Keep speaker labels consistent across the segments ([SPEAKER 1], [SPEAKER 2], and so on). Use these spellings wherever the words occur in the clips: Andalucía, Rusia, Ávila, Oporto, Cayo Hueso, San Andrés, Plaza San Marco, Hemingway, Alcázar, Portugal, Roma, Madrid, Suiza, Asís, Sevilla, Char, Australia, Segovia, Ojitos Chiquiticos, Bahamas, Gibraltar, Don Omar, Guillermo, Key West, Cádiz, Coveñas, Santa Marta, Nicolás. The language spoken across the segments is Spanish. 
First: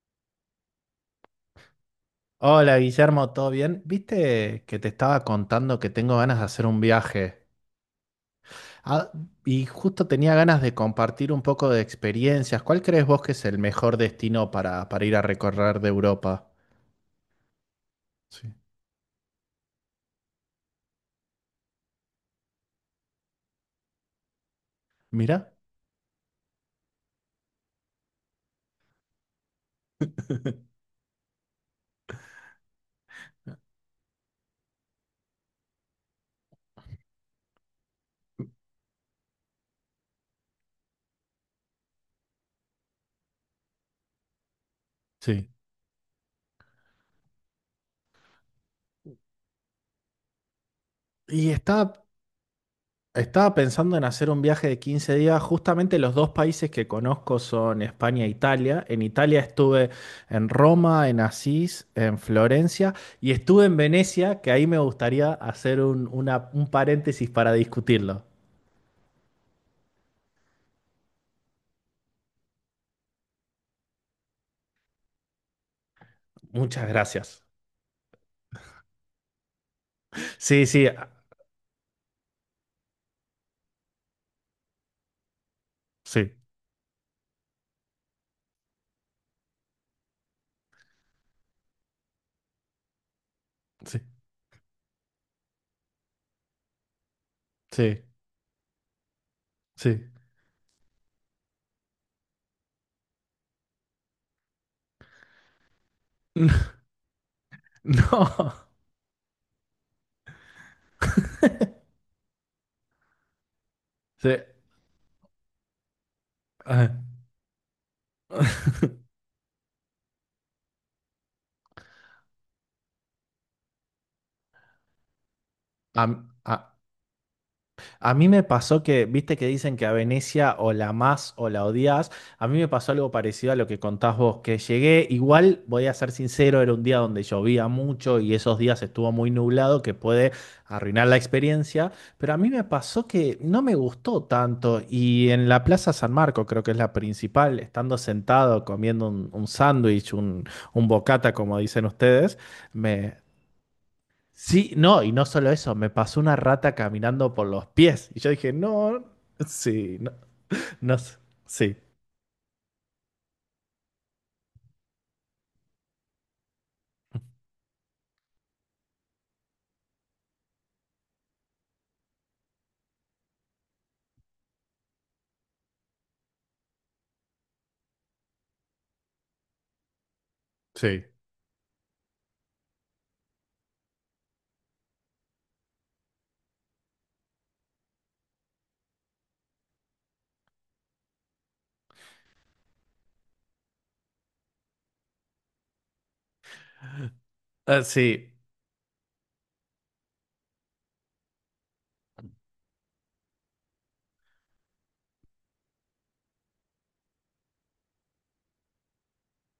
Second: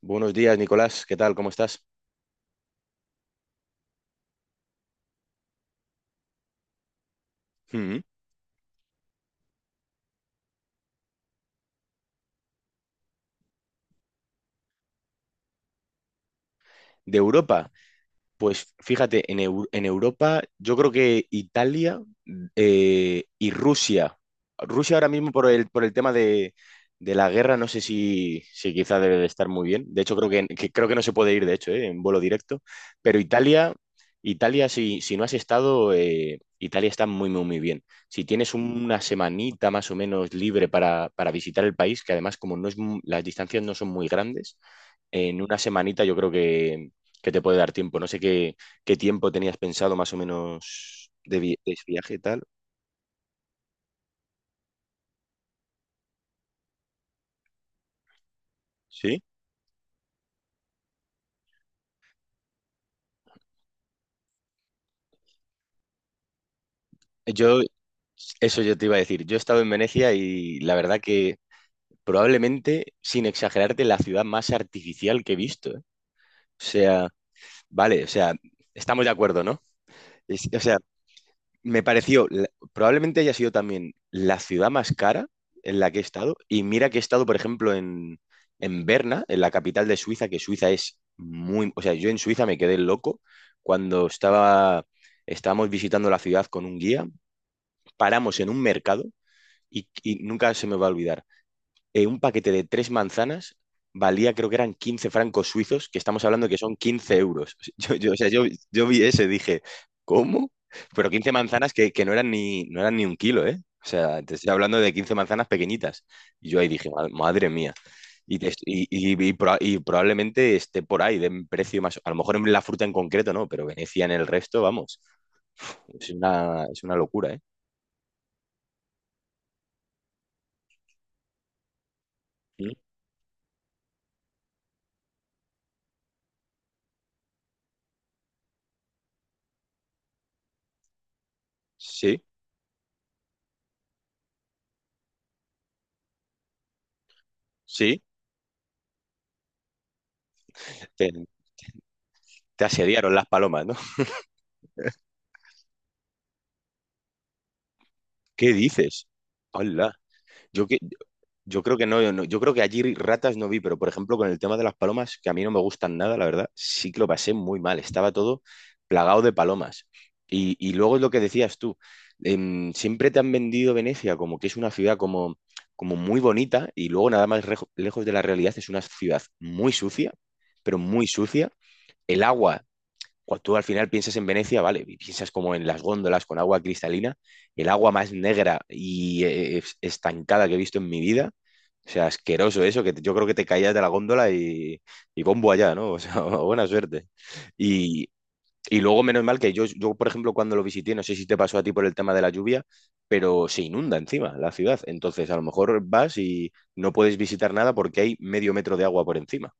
[SPEAKER 1] Buenos días, Nicolás. ¿Qué tal? ¿Cómo estás?
[SPEAKER 2] Hola Guillermo, ¿todo bien? Viste que te estaba contando que tengo ganas de hacer un viaje.
[SPEAKER 1] Mm.
[SPEAKER 2] Ah, y justo tenía ganas de compartir un poco de experiencias. ¿Cuál crees vos que es el mejor destino para ir a recorrer de Europa?
[SPEAKER 1] De Europa.
[SPEAKER 2] Sí.
[SPEAKER 1] Pues fíjate, en Europa yo creo que Italia y Rusia. Rusia ahora mismo
[SPEAKER 2] Mira.
[SPEAKER 1] por el tema de la guerra no sé si quizá debe de estar muy bien. De hecho creo que creo que no se puede ir, de hecho, en vuelo directo. Pero Italia, Italia si no has estado, Italia está muy, muy, muy bien. Si tienes una semanita más o menos libre para visitar el país, que además como no es, las distancias no son muy grandes, en
[SPEAKER 2] Sí.
[SPEAKER 1] una semanita yo creo que te puede dar tiempo. No sé qué, qué tiempo tenías pensado más o menos de,
[SPEAKER 2] Y
[SPEAKER 1] de
[SPEAKER 2] estaba,
[SPEAKER 1] viaje y tal.
[SPEAKER 2] Estaba pensando en hacer un viaje de 15 días. Justamente los dos países que conozco son España e Italia. En
[SPEAKER 1] Sí.
[SPEAKER 2] Italia estuve en Roma, en Asís, en Florencia y estuve en Venecia, que ahí me gustaría hacer un paréntesis para
[SPEAKER 1] Yo,
[SPEAKER 2] discutirlo.
[SPEAKER 1] eso yo te iba a decir. Yo he estado en Venecia y la verdad que probablemente, sin exagerarte, la ciudad más artificial que he visto, ¿eh? O
[SPEAKER 2] Muchas
[SPEAKER 1] sea,
[SPEAKER 2] gracias.
[SPEAKER 1] vale, o sea, estamos de acuerdo, ¿no? O
[SPEAKER 2] Sí,
[SPEAKER 1] sea,
[SPEAKER 2] sí, ah,
[SPEAKER 1] me pareció, probablemente haya sido también la ciudad más cara en la que he
[SPEAKER 2] sí,
[SPEAKER 1] estado. Y mira que he estado, por ejemplo, en Berna, en la capital de Suiza, que Suiza es muy... O sea, yo en Suiza me quedé loco
[SPEAKER 2] sí,
[SPEAKER 1] cuando estábamos visitando la ciudad con un guía,
[SPEAKER 2] sí,
[SPEAKER 1] paramos en un mercado
[SPEAKER 2] sí.
[SPEAKER 1] y nunca se me va a olvidar un paquete de tres manzanas valía, creo que eran 15 francos suizos, que estamos hablando que son 15 euros. Yo, o sea, yo,
[SPEAKER 2] No,
[SPEAKER 1] yo vi ese, dije, ¿cómo? Pero 15 manzanas que no eran ni, no eran ni un kilo, ¿eh? O sea, te
[SPEAKER 2] sí.
[SPEAKER 1] estoy hablando de 15 manzanas pequeñitas. Y yo ahí dije,
[SPEAKER 2] ah,
[SPEAKER 1] Madre mía". Y probablemente esté por ahí, de un precio más. A lo mejor en la fruta en concreto no, pero Venecia en el resto, vamos.
[SPEAKER 2] a- a-
[SPEAKER 1] Es una locura, ¿eh?
[SPEAKER 2] A mí me pasó que, viste que dicen que a Venecia o la amás o la odias. A mí me
[SPEAKER 1] Mm.
[SPEAKER 2] pasó algo parecido a lo que contás vos, que llegué, igual voy a ser sincero, era un día donde llovía mucho y esos días estuvo muy nublado, que puede arruinar la experiencia,
[SPEAKER 1] Sí,
[SPEAKER 2] pero a mí me pasó que no me gustó tanto y en la Plaza San Marco, creo que es la principal, estando
[SPEAKER 1] sí.
[SPEAKER 2] sentado comiendo un sándwich, un
[SPEAKER 1] Te,
[SPEAKER 2] bocata, como dicen ustedes.
[SPEAKER 1] te asediaron
[SPEAKER 2] me,
[SPEAKER 1] las palomas.
[SPEAKER 2] Sí, no, y no solo eso, me pasó una rata caminando por los pies. Y yo
[SPEAKER 1] ¿Qué
[SPEAKER 2] dije, no,
[SPEAKER 1] dices? Hola.
[SPEAKER 2] sí, no,
[SPEAKER 1] Yo que
[SPEAKER 2] no,
[SPEAKER 1] yo
[SPEAKER 2] sí.
[SPEAKER 1] creo que no, yo creo que allí ratas no vi, pero por ejemplo con el tema de las palomas, que a mí no me gustan nada, la verdad, sí que lo pasé muy mal. Estaba todo plagado de palomas. Y luego es lo que decías tú, siempre te han vendido Venecia como que es una ciudad como, como muy bonita y luego nada más lejos de la realidad es una ciudad muy sucia, pero
[SPEAKER 2] Sí.
[SPEAKER 1] muy sucia. El agua cuando tú al final piensas en Venecia, vale, y piensas como en las góndolas con agua cristalina, el agua más negra y estancada que he visto en mi vida. O sea, asqueroso eso, yo creo que te caías de la góndola y bombo allá, ¿no? O sea, buena suerte.
[SPEAKER 2] Ah,
[SPEAKER 1] Y,
[SPEAKER 2] sí.
[SPEAKER 1] y luego, menos mal que yo, por ejemplo, cuando lo visité, no sé si te pasó a ti por el tema de la lluvia, pero se inunda encima la ciudad. Entonces, a lo mejor vas y no puedes visitar nada porque hay medio metro de agua por encima.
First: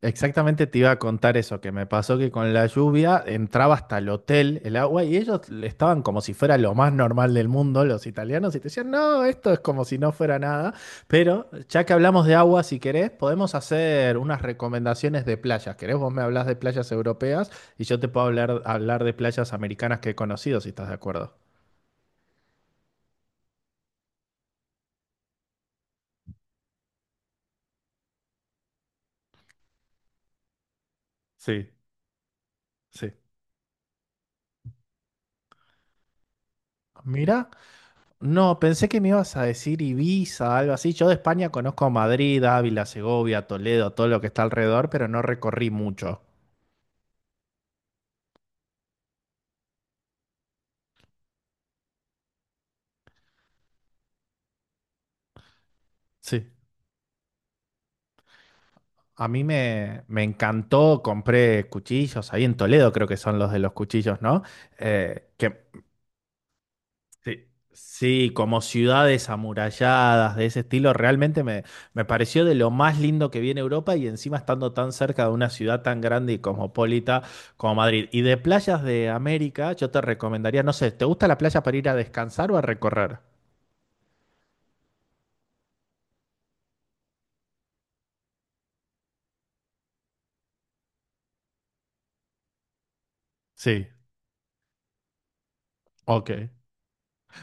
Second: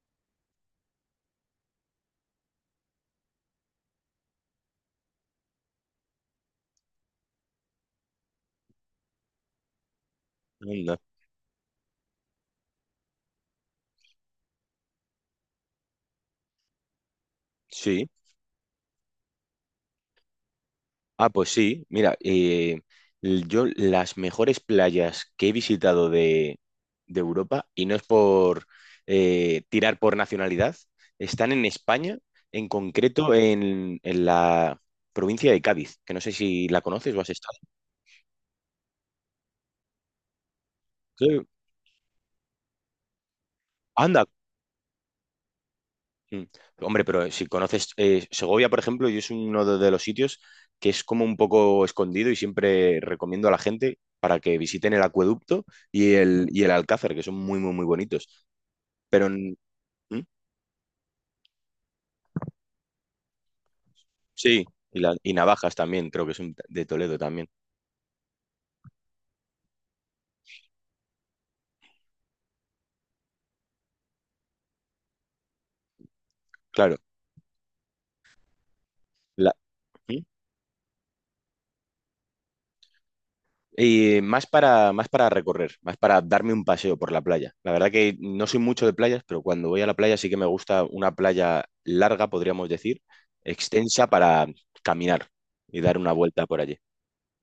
[SPEAKER 2] Exactamente te iba a contar eso, que me pasó que con la lluvia entraba hasta el hotel el agua y ellos estaban como si fuera lo más normal del mundo, los italianos, y te decían, no, esto es como si no fuera nada,
[SPEAKER 1] Anda.
[SPEAKER 2] pero ya que hablamos de agua, si querés, podemos hacer unas recomendaciones de playas. ¿Querés? Vos me hablas de playas europeas y yo
[SPEAKER 1] Sí.
[SPEAKER 2] te puedo hablar de playas americanas que he conocido, si estás de
[SPEAKER 1] Ah,
[SPEAKER 2] acuerdo.
[SPEAKER 1] pues sí, mira, yo las mejores playas que he visitado de Europa, y no es por tirar por nacionalidad, están en
[SPEAKER 2] Sí,
[SPEAKER 1] España, en
[SPEAKER 2] sí.
[SPEAKER 1] concreto en la provincia de Cádiz, que no sé si la conoces o has
[SPEAKER 2] Mira.
[SPEAKER 1] estado.
[SPEAKER 2] No, pensé que me ibas a decir Ibiza, algo así. Yo de
[SPEAKER 1] Sí.
[SPEAKER 2] España conozco Madrid, Ávila, Segovia, Toledo, todo lo
[SPEAKER 1] Anda,
[SPEAKER 2] que está alrededor, pero no recorrí mucho.
[SPEAKER 1] mm, hombre, pero si conoces Segovia, por ejemplo, yo es uno de los sitios que es como un poco escondido y siempre recomiendo a la gente para que visiten el acueducto
[SPEAKER 2] Sí.
[SPEAKER 1] y el Alcázar, que son muy, muy, muy bonitos. Pero
[SPEAKER 2] A mí
[SPEAKER 1] en-
[SPEAKER 2] me,
[SPEAKER 1] ¿Mm?
[SPEAKER 2] me encantó, compré cuchillos, ahí en Toledo creo que son los de los cuchillos, ¿no?
[SPEAKER 1] Sí, y
[SPEAKER 2] Que
[SPEAKER 1] navajas también, creo que son de Toledo
[SPEAKER 2] Sí,
[SPEAKER 1] también.
[SPEAKER 2] sí, como ciudades amuralladas de ese estilo, realmente me pareció de lo más lindo que vi en Europa y encima estando tan cerca de una ciudad tan grande y
[SPEAKER 1] Claro.
[SPEAKER 2] cosmopolita como Madrid. Y de playas de
[SPEAKER 1] La,
[SPEAKER 2] América, yo te
[SPEAKER 1] ¿mm?
[SPEAKER 2] recomendaría, no sé, ¿te gusta la playa para ir a descansar o a recorrer?
[SPEAKER 1] Y más para, más para recorrer, más para darme un paseo por la playa. La verdad que no soy mucho de playas, pero cuando voy a la playa sí que me gusta una playa larga, podríamos decir,
[SPEAKER 2] Sí,
[SPEAKER 1] extensa para caminar y dar una
[SPEAKER 2] ok.
[SPEAKER 1] vuelta por allí.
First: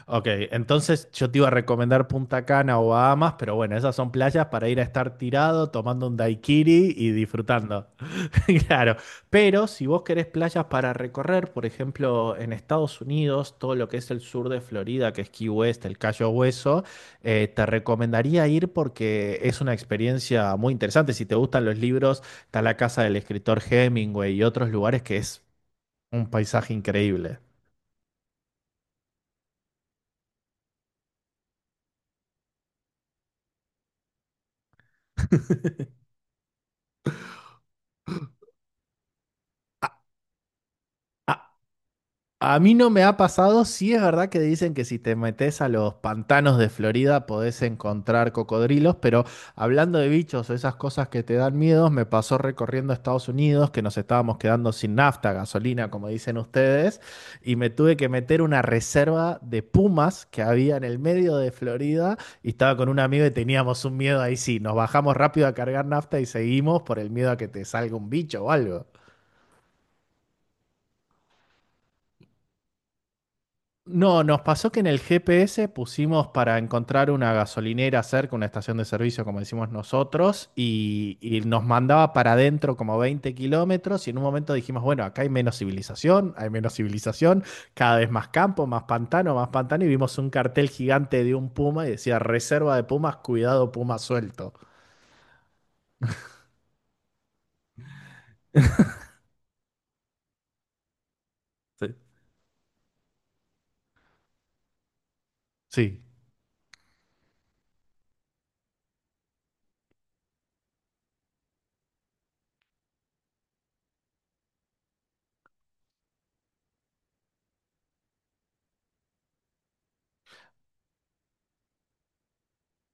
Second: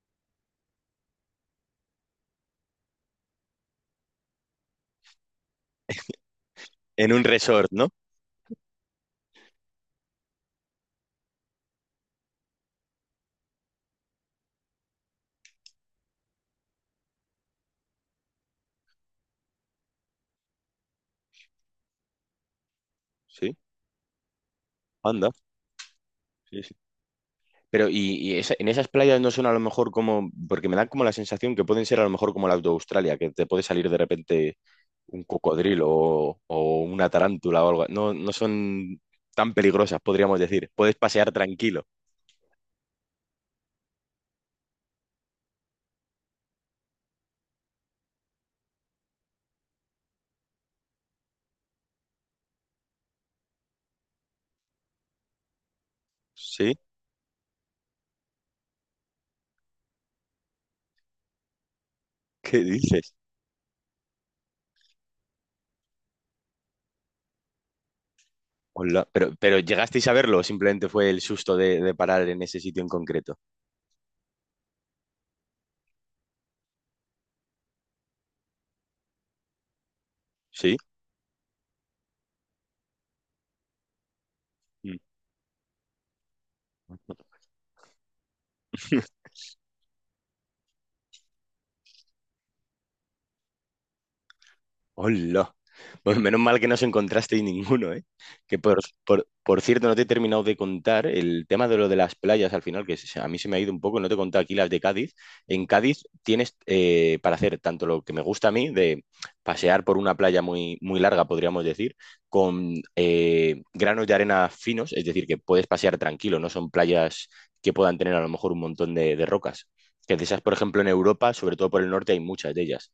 [SPEAKER 2] Ok, entonces yo te iba a recomendar Punta Cana o Bahamas, pero bueno, esas son playas para ir a estar tirado, tomando un daiquiri y
[SPEAKER 1] En un resort, ¿no?
[SPEAKER 2] disfrutando. Claro, pero si vos querés playas para recorrer, por ejemplo, en Estados Unidos, todo lo que es el sur de Florida, que es Key West, el Cayo Hueso, te recomendaría ir porque es una experiencia muy interesante. Si te gustan los libros, está la casa del
[SPEAKER 1] Sí,
[SPEAKER 2] escritor Hemingway y otros lugares que
[SPEAKER 1] anda.
[SPEAKER 2] es un
[SPEAKER 1] Sí,
[SPEAKER 2] paisaje
[SPEAKER 1] sí.
[SPEAKER 2] increíble.
[SPEAKER 1] Pero y en esas playas no son a lo mejor como, porque me dan como la sensación que pueden ser a lo mejor como las de Australia, que te puede salir de repente un cocodrilo o una tarántula o algo. No, no son tan
[SPEAKER 2] A-
[SPEAKER 1] peligrosas, podríamos decir. Puedes pasear
[SPEAKER 2] a-
[SPEAKER 1] tranquilo.
[SPEAKER 2] A mí no me ha pasado, sí es verdad que dicen que si te metes a los pantanos de Florida podés encontrar cocodrilos, pero hablando de bichos o esas cosas que te dan miedos, me pasó recorriendo Estados Unidos que nos estábamos quedando sin nafta, gasolina, como dicen
[SPEAKER 1] ¿Sí?
[SPEAKER 2] ustedes, y me tuve que meter una reserva de pumas que había en el medio de Florida y
[SPEAKER 1] ¿Qué
[SPEAKER 2] estaba con un
[SPEAKER 1] dices?
[SPEAKER 2] amigo y teníamos un miedo ahí sí, nos bajamos rápido a cargar nafta y seguimos por el miedo a que te salga un bicho o algo.
[SPEAKER 1] Hola. Pero ¿llegasteis a verlo o simplemente fue el susto de parar en ese sitio en concreto?
[SPEAKER 2] No, nos pasó que en el GPS pusimos para encontrar una gasolinera cerca, una estación de servicio, como decimos nosotros,
[SPEAKER 1] ¿Sí?
[SPEAKER 2] y nos mandaba para adentro como 20 kilómetros y en un momento dijimos,
[SPEAKER 1] Mm.
[SPEAKER 2] bueno, acá hay menos civilización, cada vez más campo, más pantano, y vimos un cartel gigante de un puma y decía, reserva de pumas, cuidado puma suelto.
[SPEAKER 1] Hola. Bueno, menos mal que no os encontrasteis ninguno, ¿eh? Que por, por cierto, no te he terminado de contar el tema de
[SPEAKER 2] Sí.
[SPEAKER 1] lo de las playas al final, a mí se me ha ido un poco, no te he contado aquí las de Cádiz. En
[SPEAKER 2] Sí.
[SPEAKER 1] Cádiz tienes para hacer tanto lo que me gusta a mí, de pasear por una playa muy, muy larga, podríamos decir, con granos de arena finos, es decir, que puedes pasear tranquilo, no son playas que puedan tener a lo mejor un montón de rocas. Que de esas, por ejemplo, en Europa, sobre todo por el norte, hay muchas de ellas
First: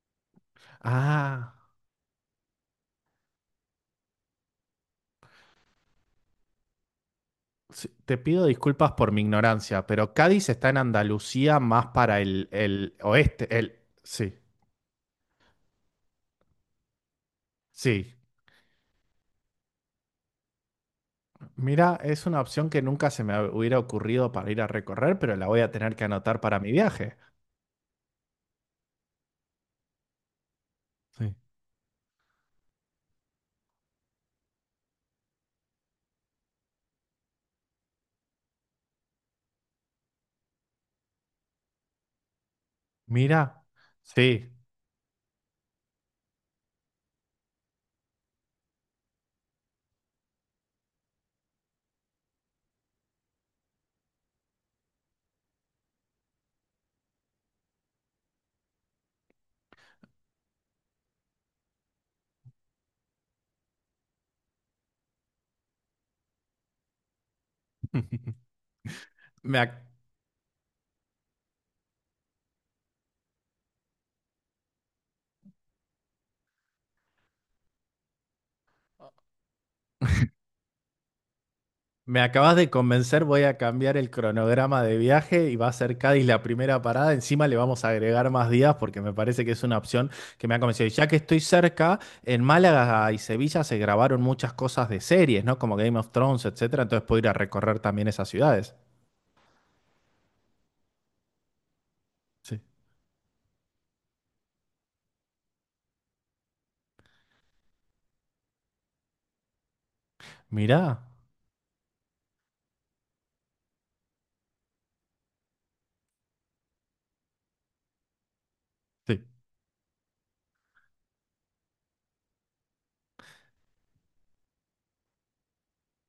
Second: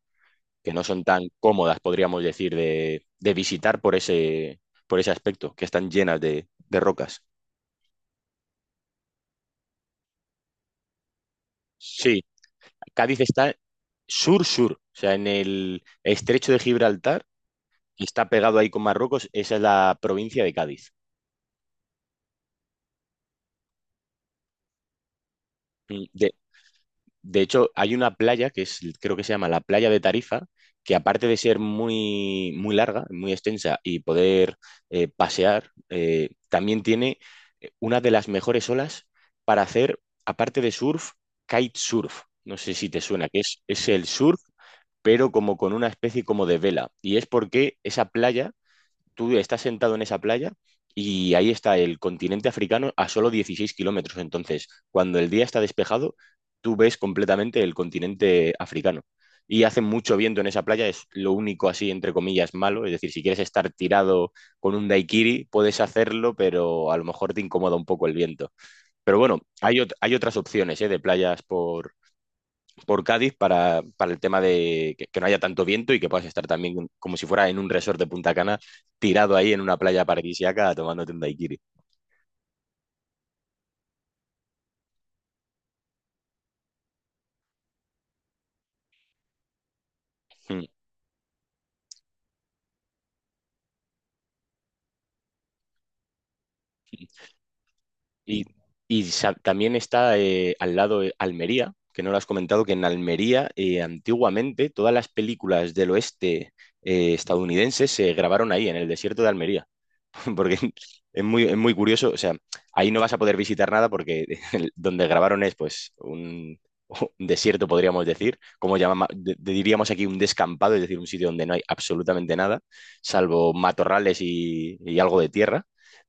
[SPEAKER 1] que no son tan
[SPEAKER 2] Ah,
[SPEAKER 1] cómodas, podríamos decir, de visitar por ese aspecto, que están llenas de rocas.
[SPEAKER 2] sí, te pido disculpas por mi ignorancia, pero Cádiz está en Andalucía más para
[SPEAKER 1] Sí,
[SPEAKER 2] el
[SPEAKER 1] Cádiz está
[SPEAKER 2] oeste, el... Sí.
[SPEAKER 1] sur-sur, o sea, en el estrecho de Gibraltar,
[SPEAKER 2] Sí,
[SPEAKER 1] está pegado ahí con Marruecos, esa es la provincia de Cádiz.
[SPEAKER 2] mira, es una opción que nunca se me hubiera ocurrido para ir a recorrer, pero la voy a tener
[SPEAKER 1] Mm.
[SPEAKER 2] que
[SPEAKER 1] De
[SPEAKER 2] anotar para mi viaje.
[SPEAKER 1] De hecho, hay una playa que es, creo que se llama la playa de Tarifa, que aparte
[SPEAKER 2] Sí.
[SPEAKER 1] de ser muy, muy larga, muy extensa y poder pasear, también tiene una de las mejores olas para hacer, aparte de surf, kitesurf. No sé si te suena, que
[SPEAKER 2] Mira,
[SPEAKER 1] es el
[SPEAKER 2] sí.
[SPEAKER 1] surf, pero como con una especie como de vela. Y es porque esa playa tú estás sentado en esa playa y ahí está el continente africano a solo 16 kilómetros. Entonces, cuando el día está despejado, tú ves completamente el continente africano. Y hace mucho viento en esa playa, es lo único así, entre comillas, malo. Es decir, si quieres estar tirado con un daiquiri, puedes hacerlo, pero a lo mejor te incomoda un poco el viento. Pero bueno,
[SPEAKER 2] me, ac-
[SPEAKER 1] hay otras opciones, ¿eh? De playas por Cádiz para el tema de que, no haya tanto viento y que puedas estar también como si fuera en un resort de Punta Cana, tirado ahí en una playa paradisíaca tomándote un daiquiri.
[SPEAKER 2] Me acabas de convencer, voy a cambiar el cronograma de viaje y va a ser Cádiz la primera parada. Encima le vamos a agregar más días porque me parece que es una opción que me ha
[SPEAKER 1] Mm.
[SPEAKER 2] convencido. Y ya que estoy cerca, en Málaga y Sevilla se grabaron muchas cosas de series, ¿no? Como Game of Thrones, etcétera. Entonces puedo ir a recorrer también esas
[SPEAKER 1] Y,
[SPEAKER 2] ciudades.
[SPEAKER 1] también está al lado Almería, que no lo has
[SPEAKER 2] Sí.
[SPEAKER 1] comentado, que en Almería antiguamente todas las películas del oeste estadounidenses se grabaron ahí, en el desierto de Almería. Porque
[SPEAKER 2] Mira.
[SPEAKER 1] es muy curioso. O sea, ahí no vas a poder visitar nada porque donde grabaron es pues un desierto, podríamos decir, como llamamos,
[SPEAKER 2] Sí.
[SPEAKER 1] diríamos aquí un descampado, es decir, un sitio donde no hay absolutamente nada, salvo matorrales y algo de tierra.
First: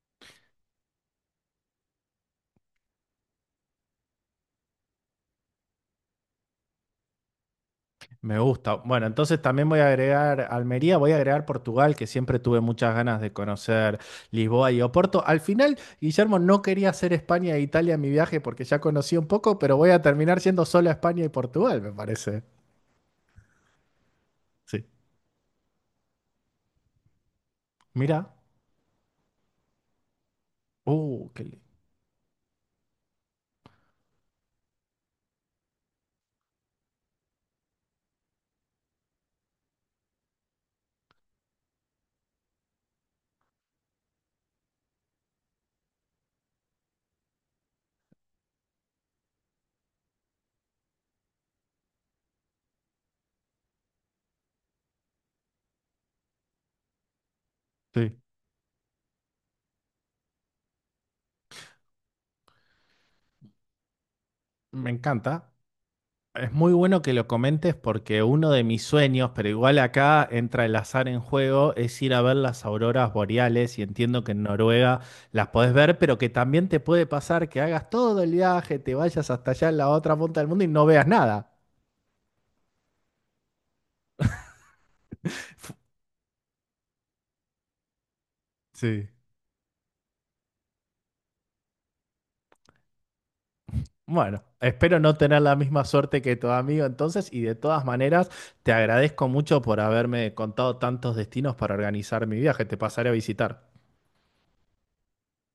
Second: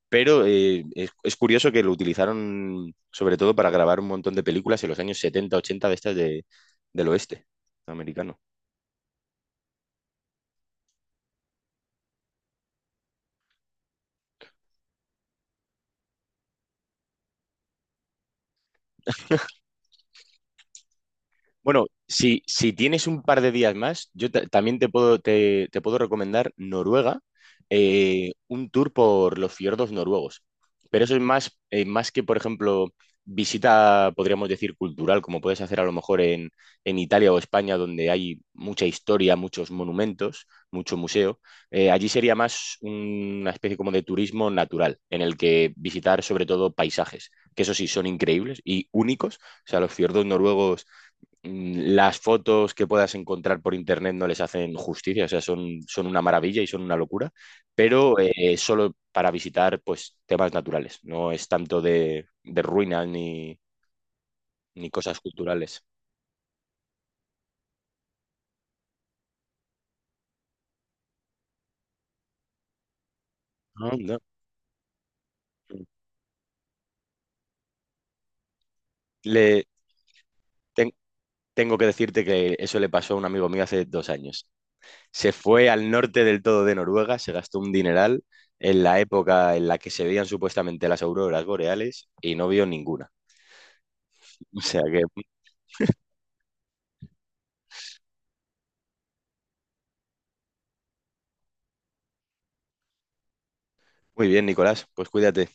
[SPEAKER 1] Pero es curioso que lo utilizaron sobre todo para grabar un montón de películas en los años 70 80 de estas de, del oeste americano.
[SPEAKER 2] Me gusta. Bueno, entonces también voy a agregar Almería, voy a agregar Portugal, que siempre tuve muchas ganas de conocer Lisboa y Oporto. Al final, Guillermo, no quería hacer España e Italia en mi viaje porque ya conocí un poco, pero voy a terminar siendo solo España y Portugal,
[SPEAKER 1] Bueno,
[SPEAKER 2] me parece.
[SPEAKER 1] si tienes un par de días más, también
[SPEAKER 2] Sí.
[SPEAKER 1] te puedo, te puedo recomendar Noruega,
[SPEAKER 2] Mira.
[SPEAKER 1] un tour por los fiordos noruegos. Pero eso es
[SPEAKER 2] Uh, qué
[SPEAKER 1] más,
[SPEAKER 2] li-
[SPEAKER 1] más que, por ejemplo, visita, podríamos decir, cultural, como puedes hacer a lo mejor en Italia o España, donde hay mucha historia, muchos monumentos, mucho museo. Allí sería más una especie como de turismo natural, en el que visitar sobre todo paisajes, que eso sí son increíbles y únicos. O sea, los fiordos noruegos las fotos que puedas encontrar por internet no les hacen justicia, o sea, son, son una maravilla y son una locura,
[SPEAKER 2] Sí,
[SPEAKER 1] pero solo para visitar pues, temas naturales, no es tanto de ruinas ni, ni
[SPEAKER 2] me
[SPEAKER 1] cosas
[SPEAKER 2] encanta.
[SPEAKER 1] culturales.
[SPEAKER 2] Es muy bueno que lo comentes porque uno de mis sueños, pero igual acá entra el azar en juego, es ir a ver las auroras boreales y
[SPEAKER 1] Ah, no.
[SPEAKER 2] entiendo que en Noruega las podés ver, pero que también te puede pasar que hagas todo el viaje, te vayas hasta
[SPEAKER 1] Le,
[SPEAKER 2] allá en la otra punta del mundo y no
[SPEAKER 1] ten-
[SPEAKER 2] veas nada.
[SPEAKER 1] Tengo que decirte que eso le pasó a un amigo mío hace 2 años. Se fue al norte del todo de Noruega, se gastó un dineral en la
[SPEAKER 2] Sí.
[SPEAKER 1] época en la que se veían supuestamente las auroras boreales y no vio ninguna.
[SPEAKER 2] Bueno,
[SPEAKER 1] O sea
[SPEAKER 2] espero
[SPEAKER 1] que,
[SPEAKER 2] no tener la misma suerte que tu amigo entonces y de todas maneras te agradezco mucho por haberme contado tantos destinos para organizar mi viaje, te pasaré a visitar.
[SPEAKER 1] muy bien, Nicolás, pues cuídate.